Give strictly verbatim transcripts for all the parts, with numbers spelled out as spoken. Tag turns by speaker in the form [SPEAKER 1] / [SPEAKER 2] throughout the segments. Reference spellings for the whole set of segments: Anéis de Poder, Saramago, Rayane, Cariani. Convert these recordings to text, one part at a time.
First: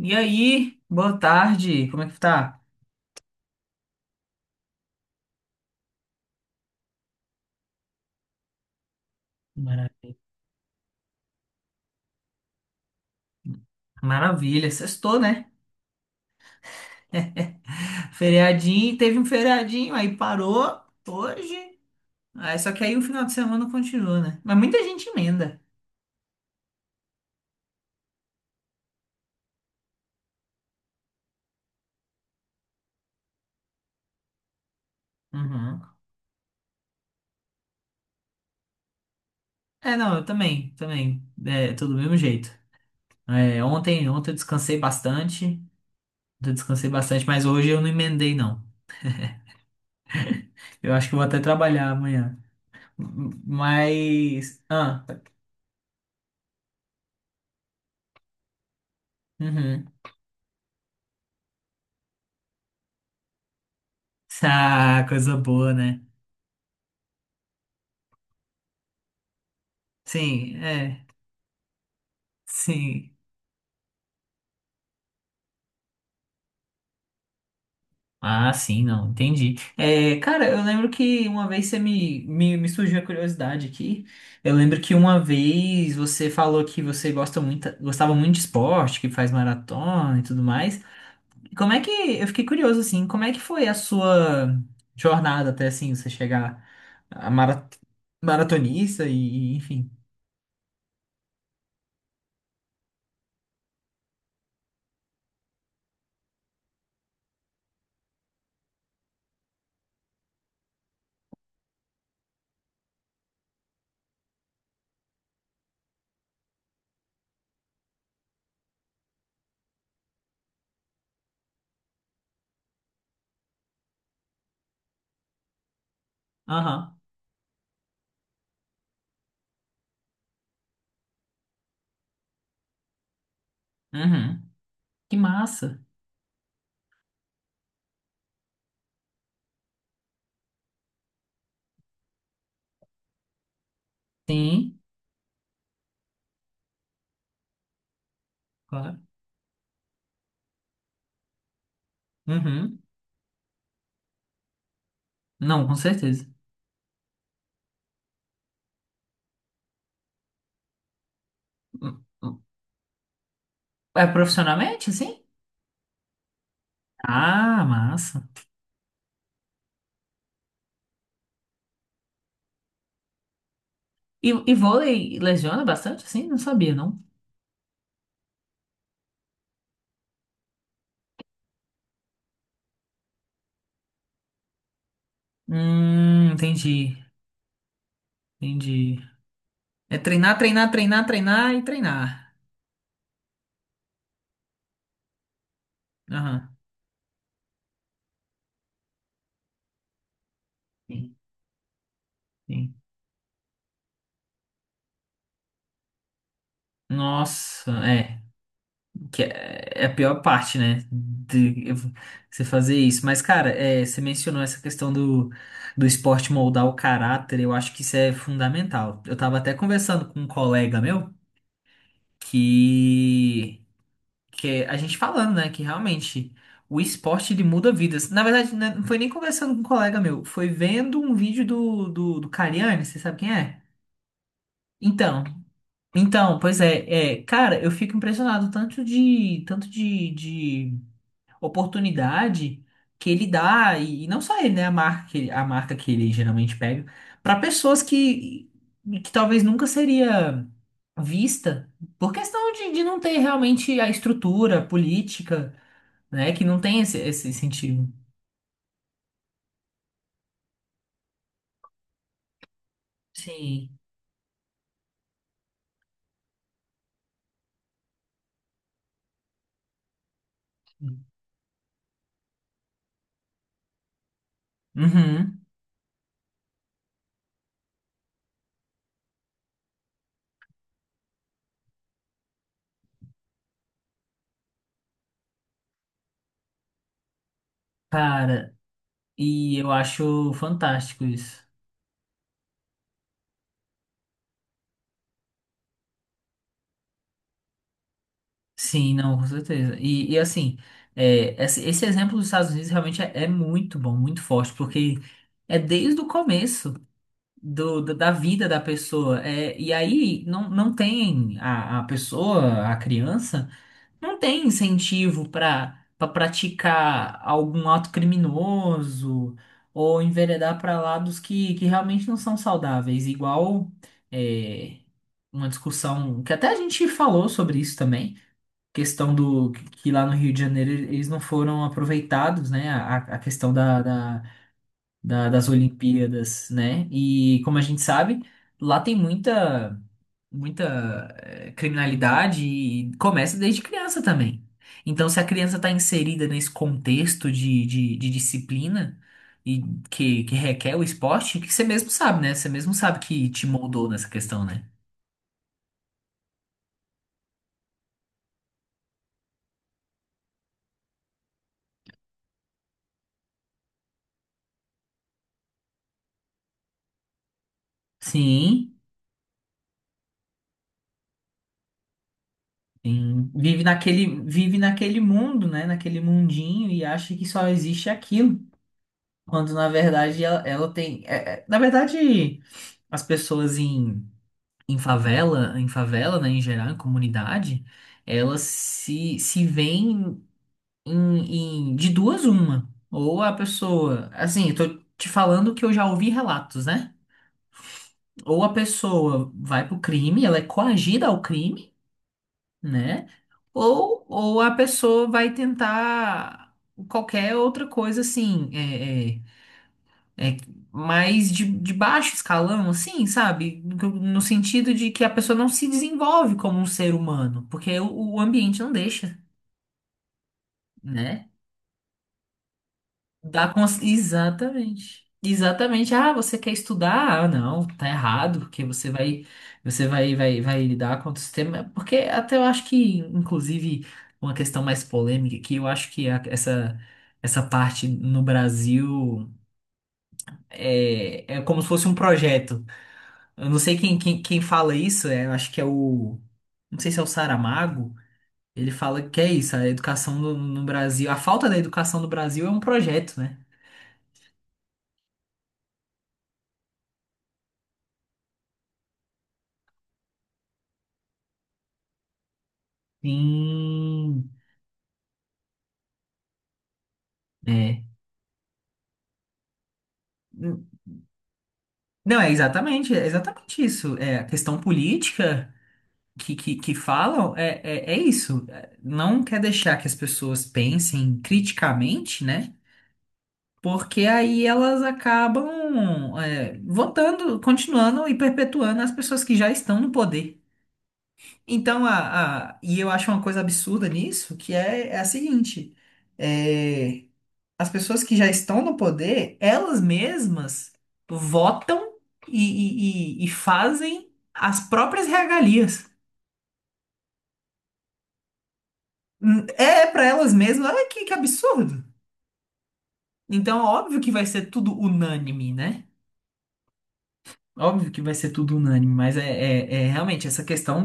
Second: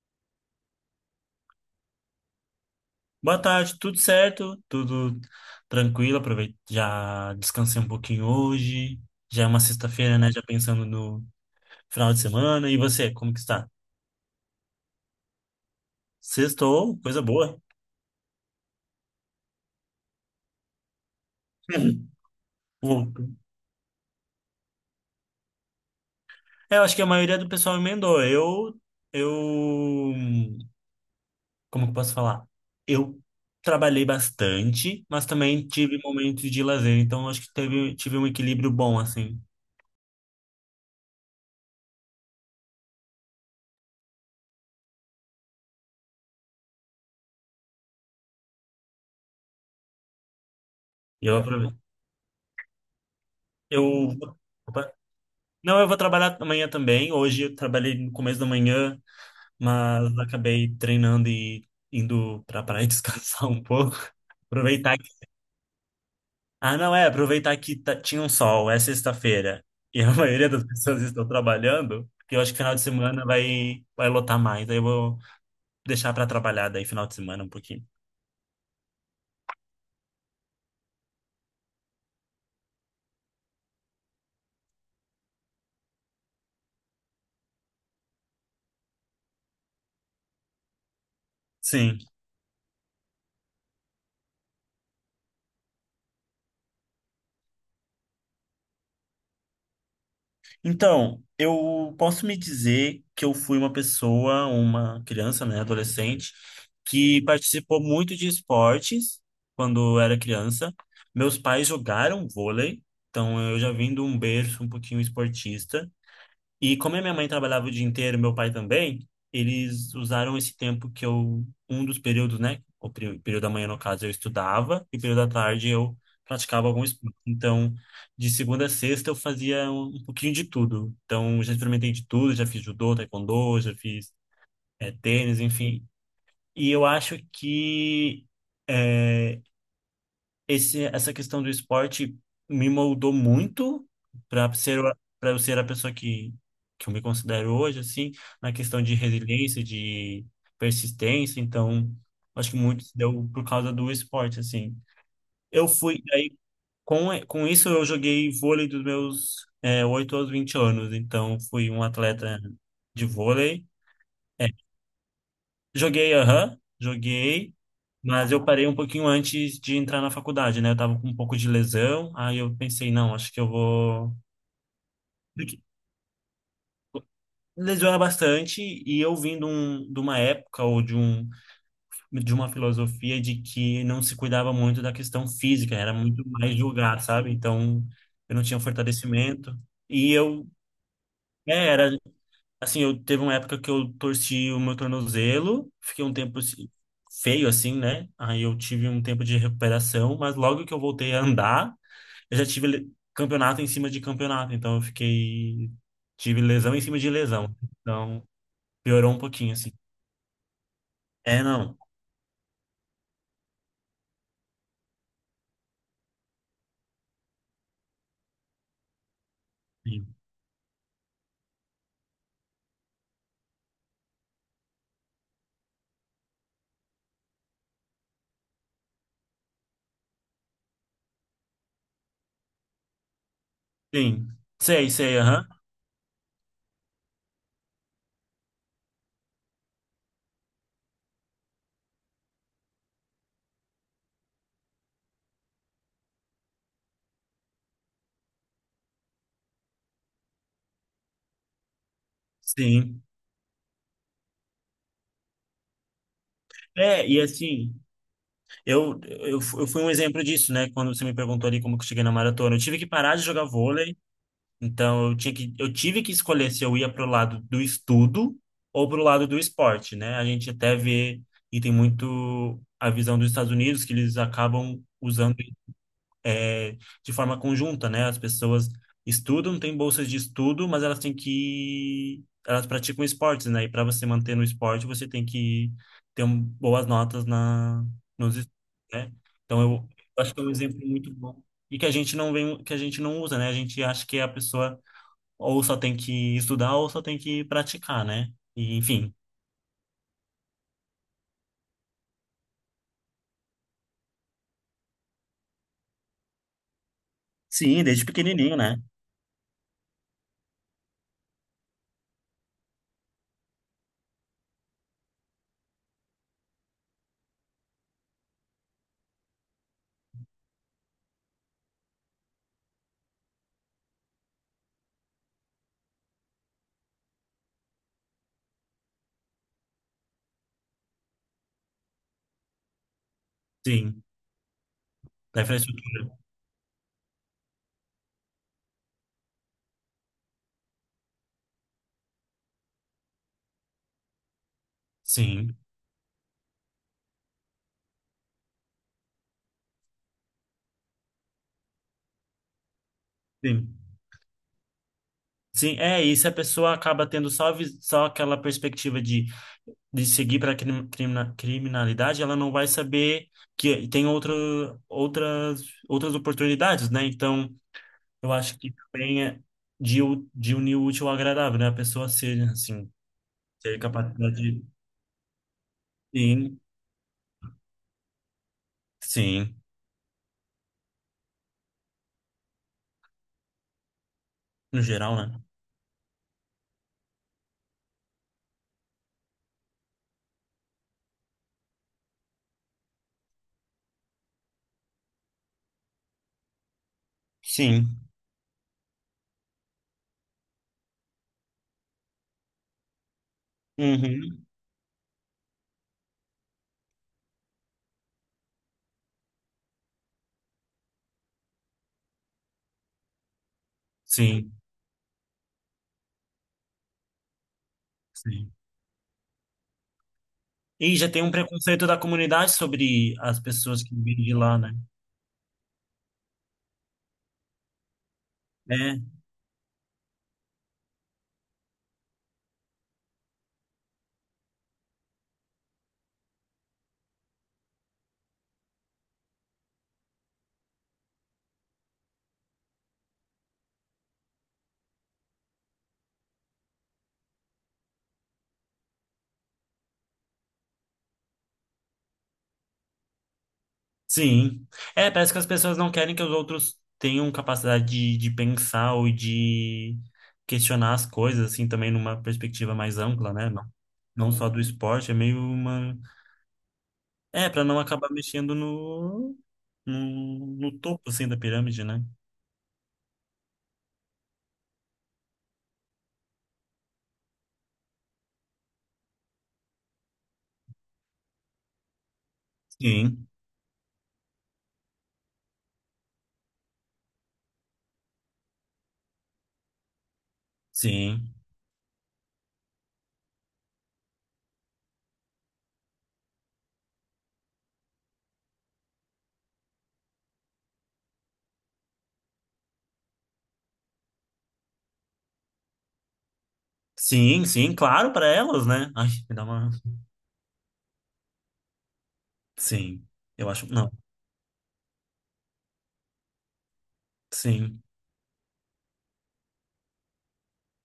[SPEAKER 1] E aí, boa tarde, como é que tá?
[SPEAKER 2] Boa tarde, tudo certo? Tudo tranquilo? Aproveito, já descansei um pouquinho hoje. Já é uma
[SPEAKER 1] Mara-
[SPEAKER 2] sexta-feira, né? Já pensando no final de semana. E você, como que está?
[SPEAKER 1] Maravilha, sextou, né?
[SPEAKER 2] Sextou, coisa boa.
[SPEAKER 1] Feriadinho, teve um feriadinho, aí parou hoje. Aí, só que aí o
[SPEAKER 2] Bom,
[SPEAKER 1] final de semana continua, né? Mas muita gente emenda.
[SPEAKER 2] É, eu acho que a maioria do pessoal emendou. Eu, eu, como que eu posso falar? Eu trabalhei bastante, mas também
[SPEAKER 1] Uhum.
[SPEAKER 2] tive momentos de lazer. Então, eu acho que teve, tive um equilíbrio bom, assim.
[SPEAKER 1] É, não, eu também, também. É, tô do mesmo jeito. É, ontem, ontem eu descansei bastante. Ontem eu descansei bastante, mas hoje eu não emendei, não. Eu acho que eu vou
[SPEAKER 2] E eu
[SPEAKER 1] até
[SPEAKER 2] aproveito.
[SPEAKER 1] trabalhar amanhã. M-
[SPEAKER 2] Eu,
[SPEAKER 1] Mas. Ah,
[SPEAKER 2] Não, eu vou trabalhar amanhã também. Hoje eu trabalhei no começo da manhã,
[SPEAKER 1] uhum.
[SPEAKER 2] mas acabei treinando e indo pra praia descansar um pouco. Aproveitar
[SPEAKER 1] Ah,
[SPEAKER 2] que...
[SPEAKER 1] coisa boa, né?
[SPEAKER 2] Ah, não, é, aproveitar que tá- tinha um sol, é sexta-feira, e a maioria
[SPEAKER 1] Sim,
[SPEAKER 2] das pessoas
[SPEAKER 1] é.
[SPEAKER 2] estão trabalhando, porque eu acho que final de
[SPEAKER 1] Sim.
[SPEAKER 2] semana vai, vai lotar mais. Aí eu vou deixar pra trabalhar daí final de semana um pouquinho.
[SPEAKER 1] Ah, sim, não, entendi. É, cara, eu lembro que uma vez você me, me, me surgiu a curiosidade aqui. Eu lembro que uma vez você falou que você gosta muito, gostava muito de esporte, que faz maratona e tudo mais. Como é que,
[SPEAKER 2] Sim.
[SPEAKER 1] eu fiquei curioso, assim, como é que foi a sua jornada até, assim, você chegar a mara, maratonista e, e, enfim.
[SPEAKER 2] Então, eu posso me dizer que eu fui uma pessoa, uma criança, né, adolescente, que participou muito de esportes quando era criança. Meus pais jogaram vôlei, então eu já vim de um berço um pouquinho esportista. E como a minha mãe trabalhava o dia inteiro, meu pai também, eles usaram esse tempo que eu, um dos períodos, né? O peri- período da manhã, no caso, eu estudava, e o período da tarde eu praticava algum
[SPEAKER 1] Aham,
[SPEAKER 2] esporte. Então, de segunda a sexta, eu fazia um, um pouquinho de tudo. Então, já experimentei de tudo, já fiz judô, taekwondo, já fiz
[SPEAKER 1] uhum.
[SPEAKER 2] eh,
[SPEAKER 1] Que
[SPEAKER 2] tênis,
[SPEAKER 1] massa.
[SPEAKER 2] enfim. E eu acho que. é, esse, essa questão do esporte me moldou muito para
[SPEAKER 1] Sim,
[SPEAKER 2] ser para eu ser a pessoa que que eu me considero hoje, assim, na questão de
[SPEAKER 1] claro.
[SPEAKER 2] resiliência, de persistência. Então acho que
[SPEAKER 1] Uhum.
[SPEAKER 2] muito se deu por causa do esporte, assim,
[SPEAKER 1] Não,
[SPEAKER 2] eu
[SPEAKER 1] com
[SPEAKER 2] fui
[SPEAKER 1] certeza.
[SPEAKER 2] aí, com com isso eu joguei vôlei dos meus é, oito aos vinte anos. Então fui um
[SPEAKER 1] Hum,
[SPEAKER 2] atleta
[SPEAKER 1] hum.
[SPEAKER 2] de vôlei.
[SPEAKER 1] É profissionalmente, assim?
[SPEAKER 2] Joguei, aham, joguei,
[SPEAKER 1] Ah, massa.
[SPEAKER 2] mas eu parei um pouquinho antes de entrar na faculdade, né? Eu tava com um pouco de lesão, aí eu pensei, não, acho que eu vou.
[SPEAKER 1] E, e vôlei
[SPEAKER 2] Porque
[SPEAKER 1] lesiona bastante, assim? Não sabia, não.
[SPEAKER 2] lesiona bastante, e eu vim de, um, de uma época, ou de, um, de uma filosofia de que não se cuidava muito da questão física, era muito
[SPEAKER 1] Hum,
[SPEAKER 2] mais
[SPEAKER 1] entendi,
[SPEAKER 2] jogar, sabe? Então eu não tinha
[SPEAKER 1] entendi.
[SPEAKER 2] fortalecimento,
[SPEAKER 1] É
[SPEAKER 2] e
[SPEAKER 1] treinar,
[SPEAKER 2] eu.
[SPEAKER 1] treinar, treinar, treinar
[SPEAKER 2] É,
[SPEAKER 1] e
[SPEAKER 2] era
[SPEAKER 1] treinar.
[SPEAKER 2] Assim, eu teve uma época que eu torci o meu tornozelo, fiquei um tempo
[SPEAKER 1] Aham.
[SPEAKER 2] assim, feio assim, né? Aí eu tive um tempo de recuperação, mas logo que eu voltei
[SPEAKER 1] Sim,
[SPEAKER 2] a andar, eu já tive
[SPEAKER 1] sim.
[SPEAKER 2] le- campeonato em cima de campeonato, então eu fiquei, tive lesão em cima de lesão.
[SPEAKER 1] Nossa, é,
[SPEAKER 2] Então, piorou um
[SPEAKER 1] que
[SPEAKER 2] pouquinho
[SPEAKER 1] é
[SPEAKER 2] assim.
[SPEAKER 1] é a pior parte, né?
[SPEAKER 2] É,
[SPEAKER 1] De eu-
[SPEAKER 2] não.
[SPEAKER 1] você fazer isso. Mas, cara, é, você mencionou essa questão do, do esporte moldar o caráter, eu acho que isso é fundamental. Eu tava até conversando
[SPEAKER 2] Sim.
[SPEAKER 1] com um colega meu que que é a gente falando, né, que realmente o esporte ele muda vidas. Na verdade, né, não foi nem conversando com um colega meu, foi vendo um vídeo do, do, do Cariani, você sabe quem é?
[SPEAKER 2] Sim. Sei, sei,
[SPEAKER 1] Então,
[SPEAKER 2] aham.
[SPEAKER 1] então, pois é, é, cara, eu fico impressionado tanto de, tanto de, de oportunidade que ele dá, e, e não só ele, né, a marca que, ele- a marca que ele geralmente pega, para pessoas que, que talvez nunca seria vista, por questão de, de não
[SPEAKER 2] Sim.
[SPEAKER 1] ter realmente a estrutura política, né? Que não tem esse,
[SPEAKER 2] É, e
[SPEAKER 1] esse
[SPEAKER 2] assim,
[SPEAKER 1] incentivo.
[SPEAKER 2] eu, eu, eu fui um exemplo disso, né? Quando você me perguntou ali como que eu cheguei na maratona. Eu tive que parar de jogar
[SPEAKER 1] Sim.
[SPEAKER 2] vôlei. Então eu tinha que, eu tive que escolher se eu ia para o lado do estudo ou para o lado do esporte, né? A gente até vê, e tem muito a visão dos Estados Unidos, que eles acabam usando,
[SPEAKER 1] Uhum.
[SPEAKER 2] é, de forma conjunta, né? As pessoas estudam, têm bolsas de estudo, mas elas têm que, elas praticam esportes, né? E para você manter no esporte, você tem que ter um, boas notas na, nos estudos,
[SPEAKER 1] Cara,
[SPEAKER 2] né?
[SPEAKER 1] e
[SPEAKER 2] Então
[SPEAKER 1] eu
[SPEAKER 2] eu
[SPEAKER 1] acho
[SPEAKER 2] acho que é um exemplo
[SPEAKER 1] fantástico
[SPEAKER 2] muito bom
[SPEAKER 1] isso.
[SPEAKER 2] e que a gente não vem, que a gente não usa, né? A gente acha que é a pessoa ou só tem que estudar ou só tem que praticar, né? E,
[SPEAKER 1] Sim,
[SPEAKER 2] enfim,
[SPEAKER 1] não, com certeza. E, e assim, é, esse, esse exemplo dos Estados Unidos realmente é, é muito bom, muito forte, porque é desde o começo do,
[SPEAKER 2] sim,
[SPEAKER 1] da
[SPEAKER 2] desde
[SPEAKER 1] da vida
[SPEAKER 2] pequenininho,
[SPEAKER 1] da
[SPEAKER 2] né?
[SPEAKER 1] pessoa. É, e aí não, não tem a, a pessoa, a criança. Não tem incentivo para para praticar algum ato criminoso ou enveredar para lados que, que realmente não são saudáveis. Igual é, uma discussão que até a gente falou sobre isso também, questão do que lá no Rio de Janeiro eles não foram aproveitados, né? A, a questão da,
[SPEAKER 2] Sim,
[SPEAKER 1] da, da-
[SPEAKER 2] da
[SPEAKER 1] das
[SPEAKER 2] infraestrutura.
[SPEAKER 1] Olimpíadas, né? E como a gente sabe, lá tem muita muita eh, criminalidade e começa desde criança também. Então, se a criança
[SPEAKER 2] Sim,
[SPEAKER 1] está inserida nesse contexto de, de, de disciplina e que, que requer o esporte, que você mesmo sabe, né? Você mesmo sabe que te
[SPEAKER 2] sim.
[SPEAKER 1] moldou nessa questão, né?
[SPEAKER 2] Sim, é, e se a pessoa acaba tendo só, vis- só aquela perspectiva de, de seguir para a criminalidade, ela não vai saber que tem outra, outras, outras oportunidades, né? Então, eu acho
[SPEAKER 1] Sim,
[SPEAKER 2] que também é de, u- de unir o útil ao agradável, né? A pessoa ser, assim,
[SPEAKER 1] sim. Vive
[SPEAKER 2] ter
[SPEAKER 1] naquele, vive
[SPEAKER 2] capacidade.
[SPEAKER 1] naquele mundo, né? Naquele
[SPEAKER 2] Sim,
[SPEAKER 1] mundinho e acha que só existe aquilo. Quando
[SPEAKER 2] sim,
[SPEAKER 1] na verdade ela, ela tem. É- é- na verdade, as pessoas em em
[SPEAKER 2] no geral, né?
[SPEAKER 1] favela, em favela, né, em geral, em comunidade, elas se, se veem em, em- de duas uma. Ou a pessoa, assim, eu tô te falando que eu já ouvi relatos, né?
[SPEAKER 2] Sim.
[SPEAKER 1] Ou a pessoa vai pro crime, ela é coagida ao crime, né? Ou, ou
[SPEAKER 2] Uhum.
[SPEAKER 1] a pessoa vai tentar qualquer outra coisa, assim, é, é, é, mais de, de baixo escalão, assim, sabe? No, no
[SPEAKER 2] Sim,
[SPEAKER 1] sentido de que a pessoa não se desenvolve como um ser humano, porque o, o
[SPEAKER 2] sim.
[SPEAKER 1] ambiente não deixa,
[SPEAKER 2] E já tem
[SPEAKER 1] né?
[SPEAKER 2] um preconceito da comunidade sobre as
[SPEAKER 1] Dá cons-
[SPEAKER 2] pessoas que vêm de lá, né?
[SPEAKER 1] Exatamente. Exatamente. Ah, você quer estudar? Ah, não, tá errado, porque você
[SPEAKER 2] É,
[SPEAKER 1] vai, você vai, vai, vai lidar contra o sistema. Porque até eu acho que, inclusive, uma questão mais polêmica que eu acho que a- essa, essa parte no Brasil é, é como se fosse um projeto. Eu não sei quem, quem, quem fala isso, é, eu acho que é o. Não sei se é o Saramago. Ele fala que é isso, a educação no, no Brasil. A falta da educação no Brasil é um projeto, né?
[SPEAKER 2] sim. É, parece que as pessoas não querem que os outros tenham capacidade de, de pensar ou de questionar as coisas, assim, também numa perspectiva mais ampla, né? Não,
[SPEAKER 1] Sim.
[SPEAKER 2] não só do esporte, é meio uma... É, para não
[SPEAKER 1] É.
[SPEAKER 2] acabar mexendo no, no, no topo, assim, da pirâmide, né?
[SPEAKER 1] Não, é exatamente, é exatamente isso. É, a questão política que, que, que falam é, é, é isso. É, não quer deixar que as pessoas pensem criticamente, né?
[SPEAKER 2] Sim,
[SPEAKER 1] Porque aí elas acabam, é, votando, continuando e perpetuando as pessoas que já estão no poder.
[SPEAKER 2] sim.
[SPEAKER 1] Então, a, a- e eu acho uma coisa absurda nisso, que é, é a seguinte: é, as pessoas que já estão no poder, elas mesmas votam e, e- e- e fazem as próprias regalias.
[SPEAKER 2] Sim, sim, claro, para elas, né? Ai, me dá
[SPEAKER 1] Hum,
[SPEAKER 2] uma...
[SPEAKER 1] É para elas mesmas, olha que, que absurdo.
[SPEAKER 2] Sim, eu
[SPEAKER 1] Então,
[SPEAKER 2] acho. Não,
[SPEAKER 1] óbvio que vai ser tudo unânime, né?
[SPEAKER 2] sim,
[SPEAKER 1] Óbvio que vai ser tudo unânime, mas é, é é realmente essa questão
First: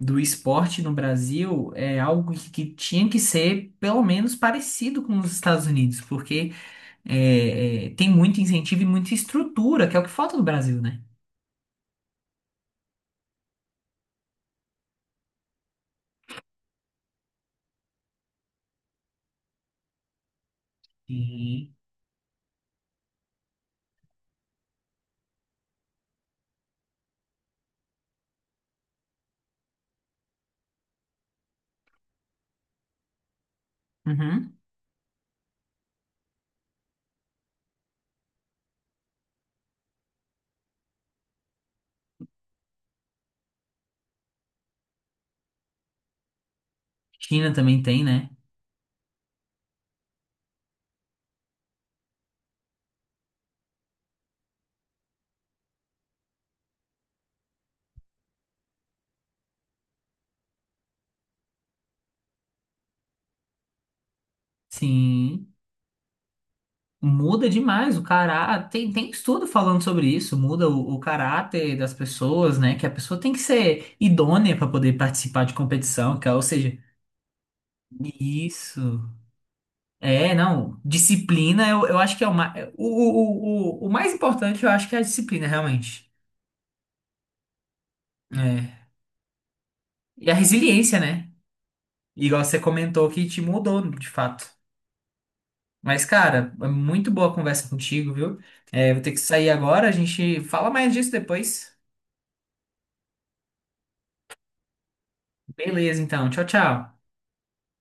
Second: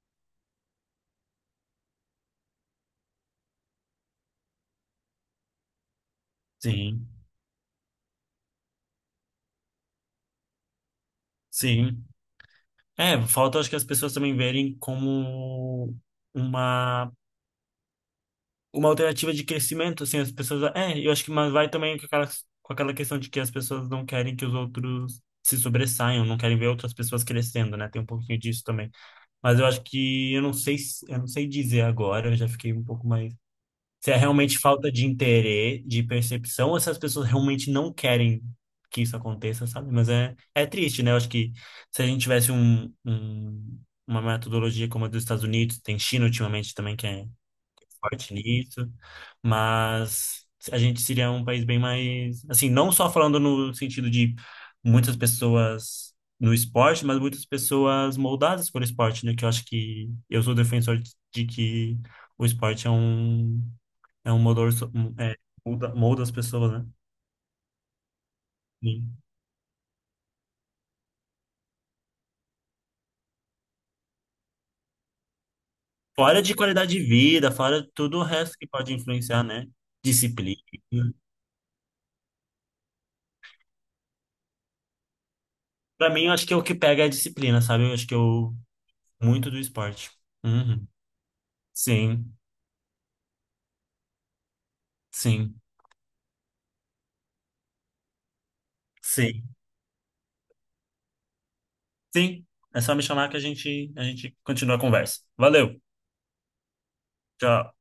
[SPEAKER 1] do esporte no Brasil é algo que, que tinha que ser pelo menos parecido com os Estados Unidos, porque
[SPEAKER 2] sim,
[SPEAKER 1] é, é, tem muito incentivo e muita estrutura, que é o que falta no Brasil, né?
[SPEAKER 2] sim. É, falta acho que as pessoas também verem como uma, uma alternativa de crescimento, assim, as pessoas. É, eu acho que mas vai
[SPEAKER 1] Uhum.
[SPEAKER 2] também com aquela, com aquela questão de que as pessoas não querem que os outros se sobressaiam, não querem ver outras pessoas crescendo, né? Tem um pouquinho disso também. Mas eu acho que eu não sei, se- eu não sei dizer agora, eu já fiquei um pouco mais. Se é
[SPEAKER 1] Uhum.
[SPEAKER 2] realmente falta de interesse, de percepção, ou se as pessoas realmente não querem que isso aconteça, sabe? Mas é, é triste, né? Eu acho que se a gente tivesse um, um- uma metodologia como a dos Estados Unidos, tem China ultimamente também que é
[SPEAKER 1] China também tem, né?
[SPEAKER 2] forte nisso, mas a gente seria um país bem mais, assim, não só falando no sentido de muitas pessoas no esporte, mas muitas pessoas moldadas por esporte, né? Que eu acho que eu sou defensor de de que o esporte é um, é um motor, so- um- é,
[SPEAKER 1] Sim.
[SPEAKER 2] molda, molda as pessoas, né?
[SPEAKER 1] Muda demais o caráter. Tem, tem
[SPEAKER 2] Sim.
[SPEAKER 1] estudo falando sobre isso. Muda o, o caráter das pessoas, né? Que a pessoa tem que ser idônea para poder participar de competição, que, é, ou
[SPEAKER 2] Fora de
[SPEAKER 1] seja,
[SPEAKER 2] qualidade de vida, fora tudo o resto que pode
[SPEAKER 1] isso.
[SPEAKER 2] influenciar, né?
[SPEAKER 1] É,
[SPEAKER 2] Disciplina.
[SPEAKER 1] não. Disciplina, eu, eu acho que é o, mais. O, o, o, o mais importante, eu acho que é a disciplina, realmente.
[SPEAKER 2] Pra mim, eu acho que o que pega é a disciplina, sabe? Eu acho que eu...
[SPEAKER 1] É.
[SPEAKER 2] Muito do esporte.
[SPEAKER 1] E a
[SPEAKER 2] Uhum.
[SPEAKER 1] resiliência, né?
[SPEAKER 2] Sim,
[SPEAKER 1] Igual você comentou que te mudou, de fato.
[SPEAKER 2] sim,
[SPEAKER 1] Mas, cara, é muito boa a conversa contigo, viu? É, vou ter que
[SPEAKER 2] sim.
[SPEAKER 1] sair agora, a gente fala mais disso depois.
[SPEAKER 2] Sim, é só me chamar que a gente, a gente continua a conversa. Valeu,
[SPEAKER 1] Beleza, então. Tchau, tchau.
[SPEAKER 2] tchau.